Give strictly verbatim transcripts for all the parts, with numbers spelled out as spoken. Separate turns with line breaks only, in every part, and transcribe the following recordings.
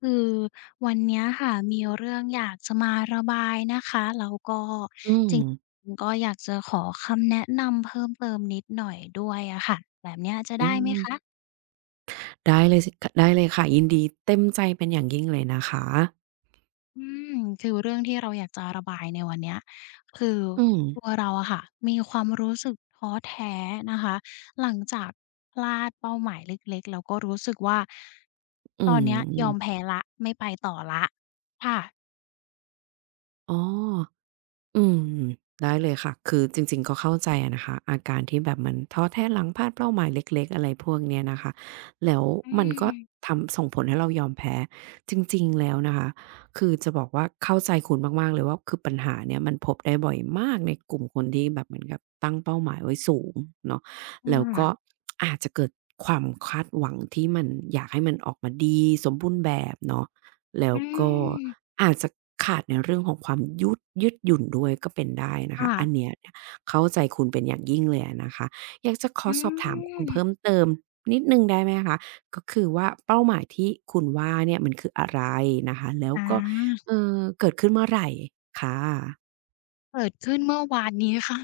คือวันเนี้ยค่ะมีเรื่องอยากจะมาระบายนะคะแล้วก็
อื
จร
ม
ิงๆก็อยากจะขอคำแนะนำเพิ่มเติมนิดหน่อยด้วยอะค่ะแบบเนี้ยจะ
อื
ได้ไหม
ม
คะ
ได้เลยสิคได้เลยค่ะยินดีเต็มใจเป็นอย่างยิ่งเลยนะคะ
อืมคือเรื่องที่เราอยากจะระบายในวันเนี้ยคือ
อืม
ตัวเราอะค่ะมีความรู้สึกท้อแท้นะคะหลังจากพลาดเป้าหมายเล็กๆแล้วก็รู้สึกว่า
อื
ตอนเนี้ยยอม
ม
แพ้แล้วไม่ไปต่อแล้วค่ะ
อ๋อ อืมได้เลยค่ะคือจริงๆก็เข้าใจอะนะคะอาการที่แบบมันท้อแท้หลังพลาดเป้าหมายเล็กๆอะไรพวกเนี้ยนะคะแล้ว
อื
มัน
ม
ก็ทำส่งผลให้เรายอมแพ้จริงๆแล้วนะคะคือจะบอกว่าเข้าใจคุณมากๆเลยว่าคือปัญหาเนี่ยมันพบได้บ่อยมากในกลุ่มคนที่แบบเหมือนกับตั้งเป้าหมายไว้สูงเนาะแล้วก็
ค่ะ
อาจจะเกิดความคาดหวังที่มันอยากให้มันออกมาดีสมบูรณ์แบบเนาะ แล้
อื
วก็
ม
อาจจะขาดในเรื่องของความยืดยืดหยุ่นด้วยก็เป็นได้นะคะ
ค่ะ
อันเนี้ยเนี่ยเข้าใจคุณเป็นอย่างยิ่งเลยอะนะคะอยากจะขอ
อื
สอบถามคุณ
ม
เพิ่มเติมนิดหนึ่งได้ไหมคะก็คือว่าเป้าหมายที่คุณว่าเนี่ยมันคืออะไรนะคะแล้ว
อ
ก็
า
เอ่อเกิดขึ้นเมื่อไหร่คะ
เกิดขึ้นเมื่อวานนี้ค่ะ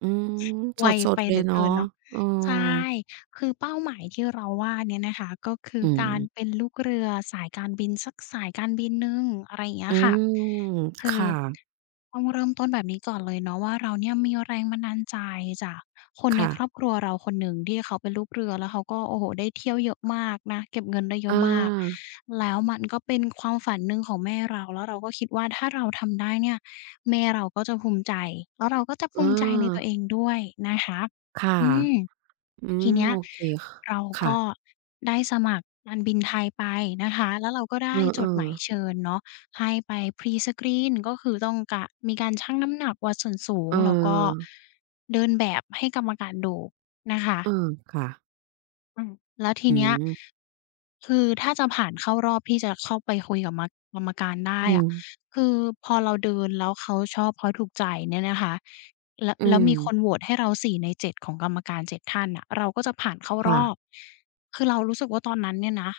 อืม
ไว
ส
ไป
ดๆเล
เห
ย
ลือ
เนาะ
เกินเนาะ
เออ
ใช่คือเป้าหมายที่เราว่าเนี่ยนะคะก็คือ
อืม
การเป็นลูกเรือสายการบินสักสายการบินหนึ่งอะไรอย่างเงี้
อื
ยค่ะ
มค
คือ
่ะ
ต้องเริ่มต้นแบบนี้ก่อนเลยเนาะว่าเราเนี่ยมีแรงบันดาลใจจากคนใน
ค่ะ
ครอบครัวเราคนหนึ่งที่เขาเป็นลูกเรือแล้วเขาก็โอ้โฮได้เที่ยวเยอะมากนะเก็บเงินได้เย
อ
อะมาก
า
แล้วมันก็เป็นความฝันหนึ่งของแม่เราแล้วเราก็คิดว่าถ้าเราทำได้เนี่ย แม่เราก็จะภูมิใจแล้วเราก็จะ
เอ
ภูมิใจในตัว
อ
เองด้วยนะคะ
ค่ะ
อืม
อื
ที
ม
เนี้ย
โอเค
เรา
ค่ะ
ก็ได้สมัครการบินไทยไปนะคะแล้วเราก็ได้จ
เอ
ดห
อ
มาย
ๆ
เชิญเนาะให้ไป Pre-screen ก็คือต้องกะมีการชั่งน้ำหนักวัดส่วนสูง
เอ
แล้วก็
อ
เดินแบบให้กรรมการดูนะคะ
เออค่ะ
อืมแล้วที
อื
เนี้ย
ม
คือถ้าจะผ่านเข้ารอบที่จะเข้าไปคุยกับมะกรรมการได้
อื
อะ
ม
คือพอเราเดินแล้วเขาชอบเขาถูกใจเนี่ยนะคะแล้ว
อื
แล้ว
ม
มีคนโหวตให้เราสี่ในเจ็ดของกรรมการเจ็ดท่านน่ะเราก็จะผ่านเข้าร
ค่ะ
อบคือเรารู้สึกว่าตอนนั้นเนี่ยนะ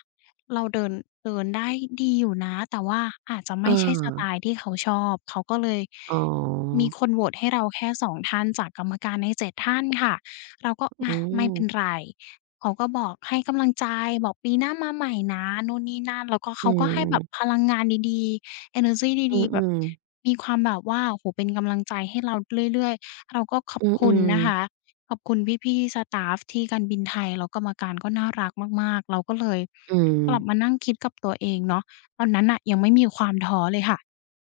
เราเดินเดินได้ดีอยู่นะแต่ว่าอาจจะ
เอ
ไม่ใช่ส
อ
ไตล์ที่เขาชอบเขาก็เลย
อ๋อ
มีคนโหวตให้เราแค่สองท่านจากกรรมการในเจ็ดท่านค่ะเราก็
อื
อะไม่เป็น
ม
ไร เขาก็บอกให้กำลังใจบอกปีหน้ามาใหม่นะนู่นนี่นั่นแล้วก็
อื
เขาก็ให้แบบพ
ม
ลังงานดีๆเอเนอร์จีดีๆแบ
อื
บ
มๆ
มีความแบบว่าโอ้โฮเป็นกำลังใจให้เราเรื่อยๆเราก็ขอบ
อื
คุณนะคะ
ม
ขอบคุณพี่ๆสตาฟที่การบินไทยแล้วกรรมการก็น่ารักมากๆเราก็เลย
ๆอืม
กลับมานั่งคิดกับตัวเองเนาะตอนนั้นน่ะยังไม่มีความท้อเลยค่ะ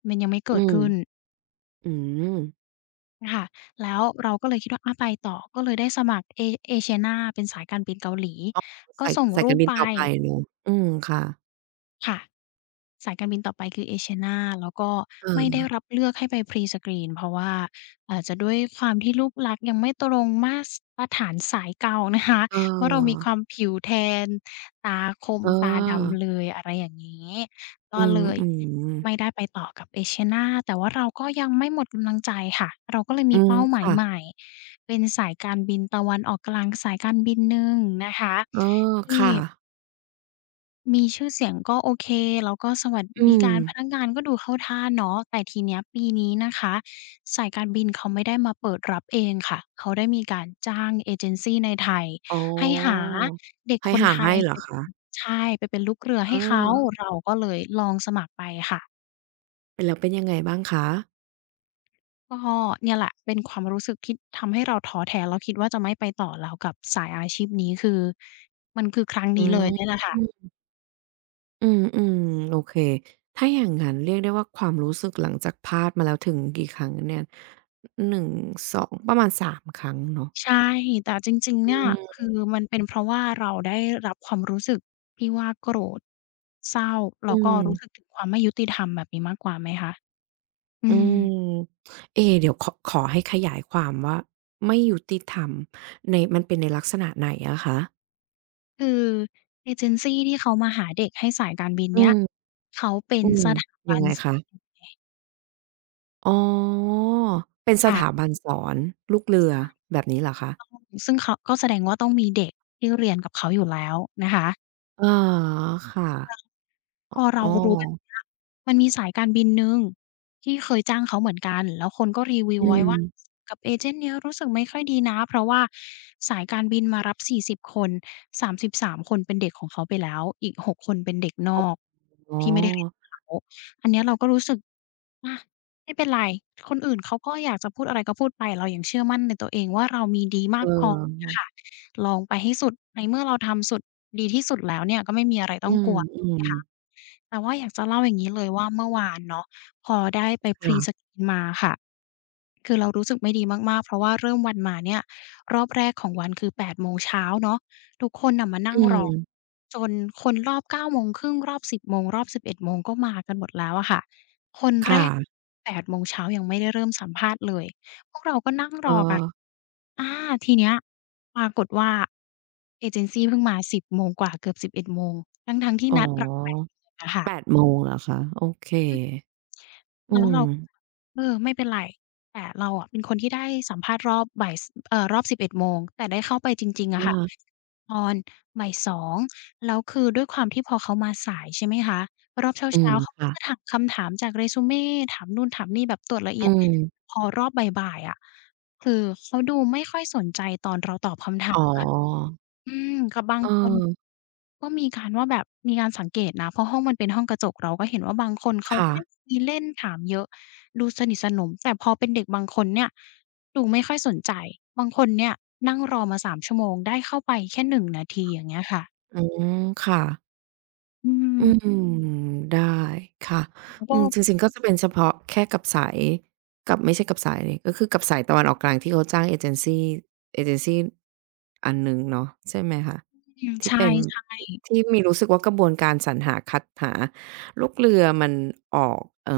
มันยังไม่เกิ
อื
ด
ม
ขึ้น
อืมอืม
ค่ะแล้วเราก็เลยคิดว่าอาไปต่อ ก็เลยได้สมัครเอ Asiana เป็นสายการบินเกาหลี ก็
สาย
ส่ง
สาย
รู
การ
ป
บิน
ไป
ต่อไปเนาะอืมค่ะ
ค่ะสายการบินต่อไปคือ Asiana แล้วก็ไม่ได้
เออ
รับเลือกให้ไป Pre-screen เพราะว่าอาจจะด้วยความที่รูปลักษณ์ยังไม่ตรงมาตรฐานสายเก่านะคะ
เ
ว่าเรามีค
ออ
วามผิวแทนตาคม
เออ
ตาดำเลยอะไรอย่างงี้
อื
ก็เล
ม
ย
อืม
ไม่ได้ไปต่อกับ Asiana แต่ว่าเราก็ยังไม่หมดกำลังใจค่ะเราก็เลย
อื
มี
ม
เป้าหมายใหม่
ค่ะ
เป็นสายการบินตะวันออกกลางสายการบินหนึ่งนะคะ
เออ
ที่
ค่ะ
มีชื่อเสียงก็โอเคแล้วก็สวัส
อื
ดิ
ม
การพนักงานก็ดูเข้าท่าเนาะแต่ทีเนี้ยปีนี้นะคะสายการบินเขาไม่ได้มาเปิดรับเองค่ะเขาได้มีการจ้างเอเจนซีในไทย
อ๋อ
ให้หาเด็ก
ให้
คน
หา
ไท
ให้
ย
เหร
ไป
อคะ
ใช่ไปเป็นลูกเรือ
เ
ให้เขา
ออ
เราก็เลยลองสมัครไปค่ะ
เป็นแล้วเป็นยังไงบ้างคะ
ก็เนี่ยแหละเป็นความรู้สึกที่ทำให้เราท้อแท้แล้วคิดว่าจะไม่ไปต่อแล้วกับสายอาชีพนี้คือมันคือครั้งนี้เลย
อื
เนี่ยแหละค่ะ
ม อืมอืมโอเคถ้าอย่างงั้นเรียกได้ว่าความรู้สึกหลังจากพลาดมาแล้วถึงกี่ครั้งเนี่ยหนึ่งสองประมาณสามครั้งเนาะ
ใช่แต่จริงๆ
อื
เนี่ย
ม
คือมันเป็นเพราะว่าเราได้รับความรู้สึกที่ว่าโกรธเศร้า
อื
แล้วก็
ม
รู้สึกถึงความไม่ยุติธรรมแบบนี้มากกว่าไหมคะอื
อื
ม
มเอ๊เดี๋ยวขอขอให้ขยายความว่าไม่ยุติธรรมในมันเป็นในลักษณะไหนอะคะ
คือเอเจนซีที่เขามาหาเด็กให้สายการบิน
อื
เนี้ย
ม
เขาเป็น
อืม
สถา
ยั
บั
ง
น
ไงคะอ๋อเป็นสถาบั
ค่ะ
นสอนลูกเรือแบบนี้เหรอคะ
ต้องซึ่งเขาก็แสดงว่าต้องมีเด็กที่เรียนกับเขาอยู่แล้วนะคะ
อ๋อค่ะ
พอเรา
อ๋อ
รู้แบบเนี้ยมันมีสายการบินหนึ่งที่เคยจ้างเขาเหมือนกันแล้วคนก็รีวิว
อื
ไว้
ม
ว่ากับเอเจนต์เนี้ยรู้สึกไม่ค่อยดีนะเพราะว่าสายการบินมารับสี่สิบคนสามสิบสามคนเป็นเด็กของเขาไปแล้วอีกหกคนเป็นเด็กนอก
อ๋อ
ที่ไม่ได้เรียนกับเขาอันเนี้ยเราก็รู้สึกอาไม่เป็นไรคนอื่นเขาก็อยากจะพูดอะไรก็พูดไปเรายังเชื่อมั่นในตัวเองว่าเรามีดี
เอ
มากพองค่ะ
อ
ลองไปให้สุดในเมื่อเราทำสุดดีที่สุดแล้วเนี่ยก็ไม่มีอะไรต้
อื
องก
ม
ลัว
อื
ถูก
ม
ไหมคะ แต่ว่าอยากจะเล่าอย่างนี้เลยว่าเมื่อวานเนาะพอได้ไป Pre-screen
ค่ะ
มาค่ะคือเรารู้สึกไม่ดีมากๆเพราะว่าเริ่มวันมาเนี่ยรอบแรกของวันคือแปดโมงเช้าเนาะทุกคนน่ะมานั่ง
อื
รอ
ม
จนคนรอบเก้าโมงครึ่งรอบสิบโมงรอบสิบเอ็ดโมงก็มากันหมดแล้วอะค่ะคน
ค
แรก
่ะ
แปดโมงเช้ายังไม่ได้เริ่มสัมภาษณ์เลยพ
เออ
อกันอาทีเนี้ยปรากฏว่าเอเจนซีเพิ่งมาสิบโมงกว่าเกือบสิบเอ็ดโมงทั้งๆที่
อ๋
นัดเราแปด
อ
อะ
แปด
ค่ะ
โมงเหรอคะโอเคอื
แล้ว
ม
เราเออไม่เป็นไรแต่เราอะเป็นคนที่ได้สัมภาษณ์รอบบ่ายสเอ่อรอบสิบเอ็ดโมงแต่ได้เข้าไปจริงๆอะค่ะ
อา
ตอนบ่ายสองแล้วคือด้วยความที่พอเขามาสายใช่ไหมคะรอบ
อืม
เช้าๆเขาก็จะ
ค่ะ
ถามคำถามจาก resume ถามนู่นถามนี่แบบตรวจละเอี
อื
ยด
ม
พอรอบบ่ายๆอะคือเขาดูไม่ค่อยสนใจตอนเราตอบคำถา
อ๋อ
มอืมกับบาง
เอ
คน
อ
ก็มีการว่าแบบมีการสังเกตนะเพราะห้องมันเป็นห้องกระจกเราก็เห็นว่าบางคนเขาก็
ค่ะ
ได้คุยเล่นถามเยอะดูสนิทสนมแต่พอเป็นเด็กบางคนเนี่ยดูไม่ค่อยสนใจบางคนเนี่ยนั่งรอมาสามชั่วโมงได้เข้าไปแค่หนงนาทีอย่างเงี้ยค่ะ
อืมค่ะ
อืม
อืมได้ค่ะ
ก็
อืมจริงๆก็จะเป็นเฉพาะแค่กับสายกับไม่ใช่กับสายสิก็คือกับสายตะวันออกกลางที่เขาจ้างเอเจนซีเอเจนซีอันหนึ่งเนาะใช่ไหมคะ
อืม
ที่
ใช่
เป็นที่ที่มีรู้สึกว่ากระบวนการสรรหาคัดหาลูกเรือมันออกเอ่อ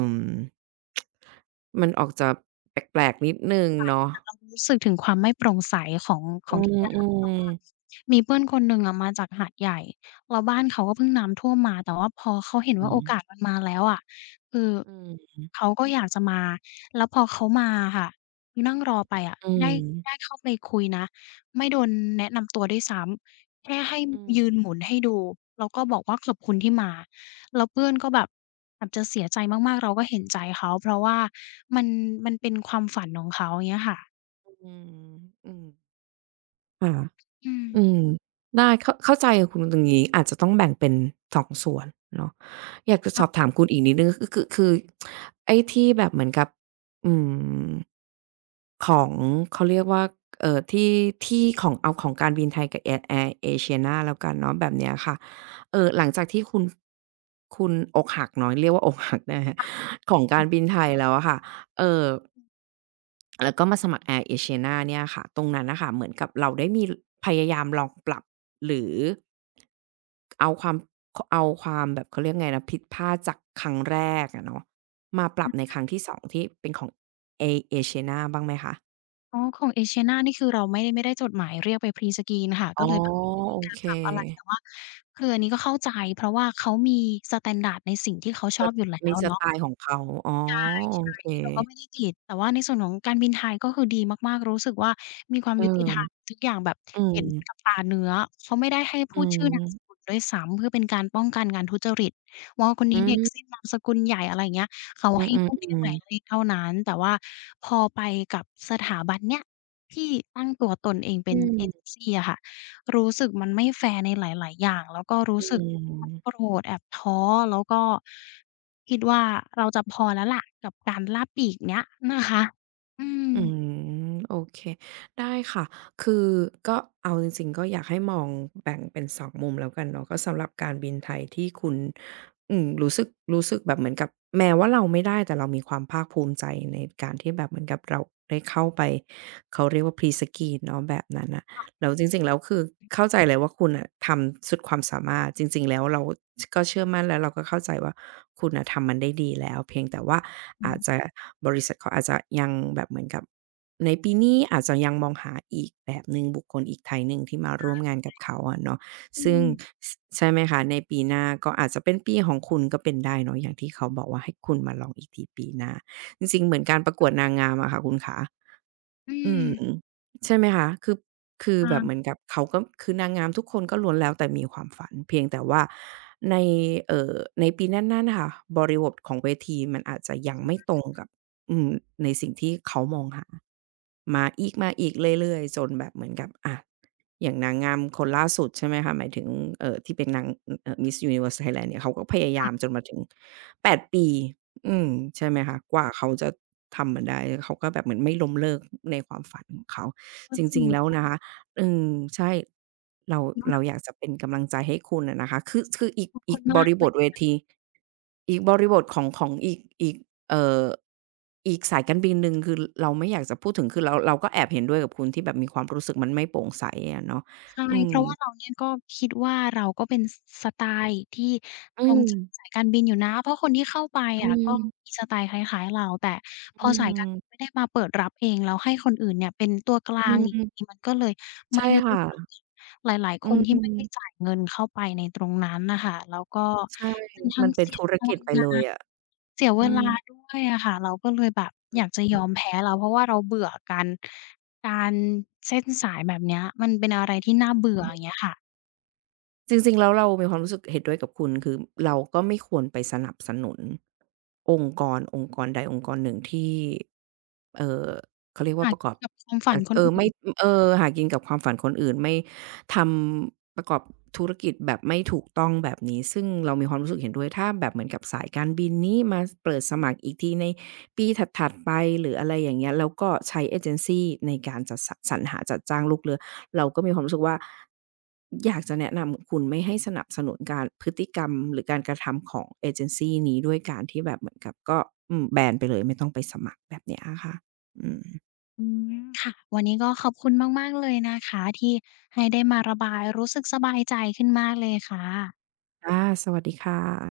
มันออกจะแปลกๆนิดหนึ่งเนาะ
เรารู้สึกถึงความไม่โปร่งใสของข
อื
องที่เนี่ยค่ะเพ
ม
ราะว่า
ๆ
มีเพื่อนคนหนึ่งอะมาจากหาดใหญ่แล้วบ้านเขาก็เพิ่งน้ำท่วมมาแต่ว่าพอเขาเห็น
อื
ว่าโอ
ม
กาสมันมาแล้วอะคือเขาก็อยากจะมาแล้วพอเขามาอะค่ะนั่งรอไปอะ
อื
ได้ได้
ม
เข้าไปคุยนะไม่โดนแนะนำตัวด้วยซ้ำแค่ให้
อืม
ยื
อื
น
ม
หมุนให้ดูแล้วก็บอกว่าขอบคุณที่มาแล้วเพื่อนก็แบบแบบจะเสียใจมากๆเราก็เห็นใจเขาเพราะว่ามันมันเป็นความฝันของเขาอย่างเงี้ยค่ะ
อืมอืมค่ะ
อื
อืม
ม
ได้เข้าเข้าใจคุณตรงนี้อาจจะต้องแบ่งเป็นสองส่วนเนาะอยากจะส
ค่ะ
อบถามคุณอีกนิดหนึ่งก็คือคือไอ้ที่แบบเหมือนกับอืม ของเขาเรียกว่าเอ่อที่ที่ของเอาของการบินไทยกับ Air Air Asiana แล้วกันเนาะแบบเนี้ยค่ะเอ่อหลังจากที่คุณคุณอกหักเนาะเรียกว่าอกหักได้ไหมคะ ของการบินไทยแล้วอะค่ะเอ่อแล้วก็มาสมัคร Air Asiana เนี่ยค่ะตรงนั้นน่ะค่ะเหมือนกับเราได้มีพยายามลองปรับหรือเอาความขเอาความแบบเขาเรียกไงนะผิดพลาดจากครั้งแรกอะเนาะมาปรับในครั้งที่สองที่เป็นของ Air Asiana บ้างไหมคะ
อ๋อของ Asiana นี่คือเราไม่ได้ไม่ได้จดหมายเรียกไป Pre-screen ค่ะ
อ๋
ก็
อ
เลยแบบไม่ได้มี
โอ
การ
เค
ปรับอะไรแต่ว่าคืออันนี้ก็เข้าใจเพราะว่าเขามีสแตนดาร์ดในสิ่งที่เขาช
ส
อบอยู่แล้
มี
ว
ส
เนาะ
ไตล์ของเขาอ๋อ
ใ
โอ
ช่
เค
นี่เราก็ไม่ได้ติดแต่ว่าในส่วนของการบินไทยก็คือดีมากๆรู้สึกว่ามีความ
เออ
ยุติธรรมทุกอย่างแบบ
อืม
เห็นกับตาเนื้อเขาไม่ได้ให้
อื
พูดชื่อ
ม
นามสกุลด้วยซ้ำเพื่อเป็นการป้องกันการทุจริตว่าคน
อื
นี้เด็ก
ม
ซิ่งนามสกุลใหญ่อะไรอย่างเงี้ยเขา
อื
ให้พูดแค่ห
อ
มา
ๆ
ยเล
ๆ
ขเท่านั้น แต่ว่าพอไปกับสถาบันเนี้ยที่ตั้งตัวตนเองเป็
อื
น
ม
เอเจนซีอะค่ะ รู้สึกมันไม่แฟร์ในหลายๆ อย่างแล้วก็รู้
อื
สึกทั้งโกร
ม
ธแอบท้อแล้วก็คิดว่าเราจะพอแล้วล่ะกับการล่าปีกเนี้ยนะคะ อืม
อืมโอเคได้ค่ะคือก็เอาจริงๆก็อยากให้มองแบ่งเป็นสองมุมแล้วกันเนาะก็สำหรับการบินไทยที่คุณอืมรู้สึกรู้สึกแบบเหมือนกับแม้ว่าเราไม่ได้แต่เรามีความภาคภูมิใจในการที่แบบเหมือนกับเราได้เข้าไปเขาเรียกว่า Pre-screen เนาะแบบนั้นน่ะ แล้วจริงๆแล้วคือเข้าใจเลยว่าคุณน่ะทำสุดความสามารถจริงๆแล้วเราก็เชื่อมั่นแล้วเราก็เข้าใจว่าคุณน่ะทำมันได้ดีแล้วเพียงแต่ว่า
อื
อาจจะ
ม
บริษัทเขาอาจจะยังแบบเหมือนกับในปีนี้อาจจะยังมองหาอีกแบบหนึ่งบุคคลอีก type หนึ่งที่มาร่วมงานกับเขาอะเนาะ
อื
ซึ่ง
ม
สใช่ไหมคะในปีหน้าก็อาจจะเป็นปีของคุณก็เป็นได้เนาะอย่างที่เขาบอกว่าให้คุณมาลองอีกทีปีหน้าจริงๆเหมือนการประกวดนางงามอะค่ะคุณขา
อื
อื
ม
มใช่ไหมคะคือคือแบบเหมื
อา
อนกับเขาก็คือนางงามทุกคนก็ล้วนแล้วแต่มีความฝันเพียงแต่ว่าในเอ่อในปีนั้นๆน่ะค่ะบริบทของเวทีมันอาจจะยังไม่ตรงกับอืมในสิ่งที่เขามองหามาอีกมาอีกเรื่อยๆจนแบบเหมือนกับอะอย่างนางงามคนล่าสุดใช่ไหมคะหมายถึงเอ่อที่เป็นนางเอ่อ Miss Universe Thailand เนี่ยเขาก็พยายามจ
ค่ะ
นมาถึงแปดปดปี อืมใช่ไหมคะกว่าเขาจะทำมันได้เขาก็แบบเหมือนไม่ล้มเลิกในความฝันของเขา
ก็
จ
จริ
ริ
ง
งๆแล้วนะคะอืมใช่เรา
นอำัก
เราอยากจะเป็นกำลังใจให้คุณอะนะคะคือคืออีก
คุ
อีก
ณ
บ
มาก
ริ
เล
บ
ย
ทเวทีอีกบริบทของของอีกอีกเอ่ออีกสายการบินหนึ่งคือเราไม่อยากจะพูดถึงคือเราเราก็แอบเห็นด้วยกับคุณที่แบบมีความรู้สึกมันไม่โปร่งใสอะเนาะ
ใช่
อื
เพ
ม
ราะว่าเราเนี่ยก็คิดว่าเราก็เป็นสสไตล์ที่
อื
ตรง
ม
จากสายการบินอยู่นะเพราะคนที่เข้าไป
อื
อะก็มี
ม
สไตล์คล้ายๆเรา แต่พ
อื
อสายการบินไม่
ม
ได้มาเปิดรับเองแล้วให้คนอื่นเนี่ยเป็นตัวกลา
อื
งอีกที
ม
มันก็เลยไม่
ใช่
ยุติธรรม
ค่ะ
อีกหลายๆ
อื
คนที่ไม่ได้
ม
จ่ายเงินเข้าไปในตรงนั้นน่ะค่ะแล้วก็
ใช่
มันทั้
มั
ง
นเป็น
เสีย
ธุร
พ
กิ
ลั
จ
ง
ไป
งา
เลย
น
อะ
เสียเว
อืม
ลาด้วยอะค่ะเราก็เลยแบบอยากจะยอมแพ้แล้วเพราะว่าเราเบื่อการการเส้นสายแบบเนี้ยมันเป็นอะไรที่น่าเบื่ออย่างเงี้ยค่ะ
จริงๆแล้วเรามีความรู้สึกเห็นด้วยกับคุณคือเราก็ไม่ควรไปสนับสนุนองค์กรองค์กรใดองค์กรหนึ่งที่เอ่อเขาเรียก
หา
ว่าประก
กิ
อ
น
บ
กับความฝัน
อะ
คน
เออ
อื่น
ไม่เออหากินกับความฝันคนอื่นไม่ทำประกอบธุรกิจแบบไม่ถูกต้องแบบนี้ซึ่งเรามีความรู้สึกเห็นด้วยถ้าแบบเหมือนกับสายการบินนี้มาเปิดสมัครอีกทีในปีถัดๆไปหรืออะไรอย่างเงี้ยแล้วก็ใช้เอเจนซีในการจัดสสรรหาจัดจ้างลูกเรือ เราก็มีความรู้สึกว่าอยากจะแนะนำคุณไม่ให้สนับสนุนการพฤติกรรมหรือการกระทำของเอเจนซีนี้ด้วยการที่แบบเหมือนกับก็อืมแบนไปเลยไม่ต้องไปสมัครแบบเนี้ยอะค่ะอืม
อืมค่ะวันนี้ก็ขอบคุณมากๆเลยนะคะที่ให้ได้มาระบายรู้สึกสบายใจขึ้นมากเลยค่ะ
ค่ะสวัสดีค่ะ